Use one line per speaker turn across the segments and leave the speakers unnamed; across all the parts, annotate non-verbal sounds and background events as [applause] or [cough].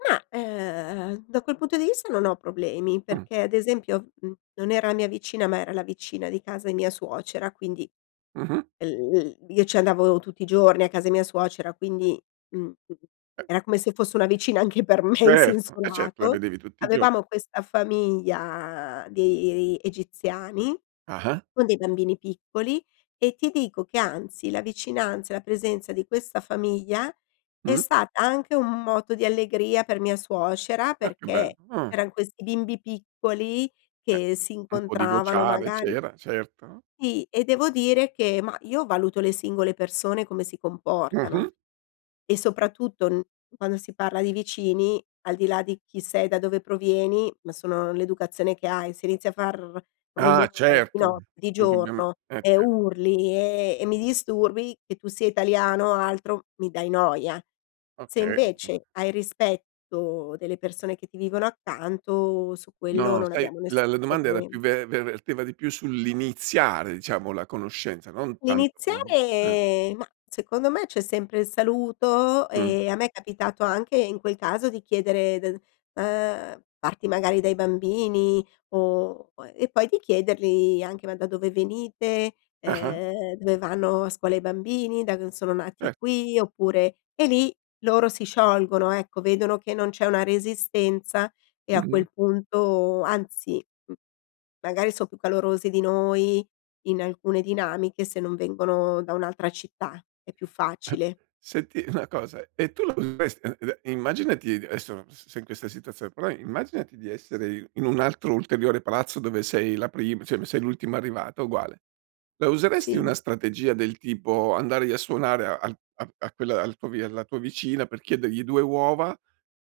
Ma, ehm, da quel punto di vista non ho problemi,
Mh.
perché ad esempio, mhmm, non era la mia vicina, ma era la vicina di casa di mia suocera, quindi
Mh-mh.
l l io ci andavo tutti i giorni a casa di mia suocera, quindi, mhmm, era come se fosse una vicina anche per me in
Certo,
senso
eh certo, la
lato.
vedevi tutti i gio
Avevamo questa famiglia di egiziani
Ah-ah.
con dei bambini piccoli, e ti dico che anzi, la vicinanza e la presenza di questa famiglia è
Mh.
stata anche un moto di allegria per mia suocera,
Ah, che bell
perché
mh.
erano questi bimbi piccoli
Eh,
che si
un po' di
incontravano
vociare
magari
c'era, certo.
Sì, e devo dire che ma io valuto le singole persone come si comportano
Mh-mh.
e soprattutto n quando si parla di vicini, al di là di chi sei, da dove provieni, ma sono l'educazione che hai, se inizi a far
Ah,
rumore di
certo.
notte, di
Indubbiame
giorno
eh,
e
certo.
urli e e mi disturbi, che tu sia italiano o altro, mi dai noia. Se
Okay. [unintelligible]
invece hai rispetto delle persone che ti vivono accanto su quello
No,
non
sai,
abbiamo
la la
nessun
domanda era più
problem
ve ver verteva di più sull'iniziare diciamo la conoscenza, non tanto eh.
Iniziare, ma, secondo me c'è sempre il saluto
Mh.
e a me è capitato anche in quel caso di chiedere del, uhm, parti magari dai bambini o e poi di chiedergli anche: "Ma da dove venite?"
Ah-ah.
Uhm: "Dove vanno a scuola i bambini? Da dove sono
Eh.
nati? Qui, oppure" e lì loro si sciolgono, ecco, vedono che non c'è una resistenza e a
Mh-mh.
quel punto, anzi m magari so' più calorosi di noi in alcune dinamiche, se non vengono da un'altra città, è più
[chuckles]
facile.
Senti una cosa, e tu la useresti [unintelligible] immaginati adesso s sei in questa situazio però immaginati di essere in un altro ulteriore palazzo dove sei la prim cioè m sei l'ultimo arrivato, uguale. La useresti
Sì.
una strategia del tipo andar i a suonare a a a quella al tuo v alla tua vicina per chiedergli 2 uova,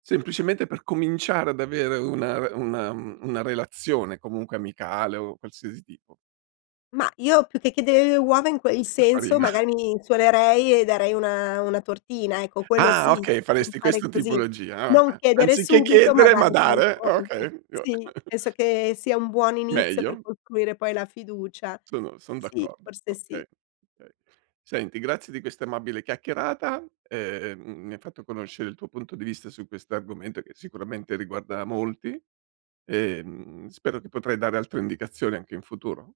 semplicemente per cominciare ad avere una una una relazione comunque amicale o qualsiasi tipo?
Ma, io più che chiedere le uova in quei
La
senso
farina.
magari mi suonerei e darei una una tortina, ecco quello
Ah,
sì,
okay. Faresti
[unintelligible]
questa
così.
tipologia, ah,
Non
okay.
chiedere
Anziché
subito, ma
chiedere ma
dare poi
dare. Ah,
[unintelligible]
okay, io
sì,
[chuckles]
penso che sia un buon inizio per
Meglio.
costruire poi la fiducia.
Sono son
Sì,
d'accordo.
forse sì.
Okay, okay. Senti, grazie di questa amabile chiacchierata, ehm, mi hai fatto conoscere il tuo punto di vista su questo argomento che sicuramente riguarda molti. Ehm, spero che potrai dare altre indicazioni, anche in futuro.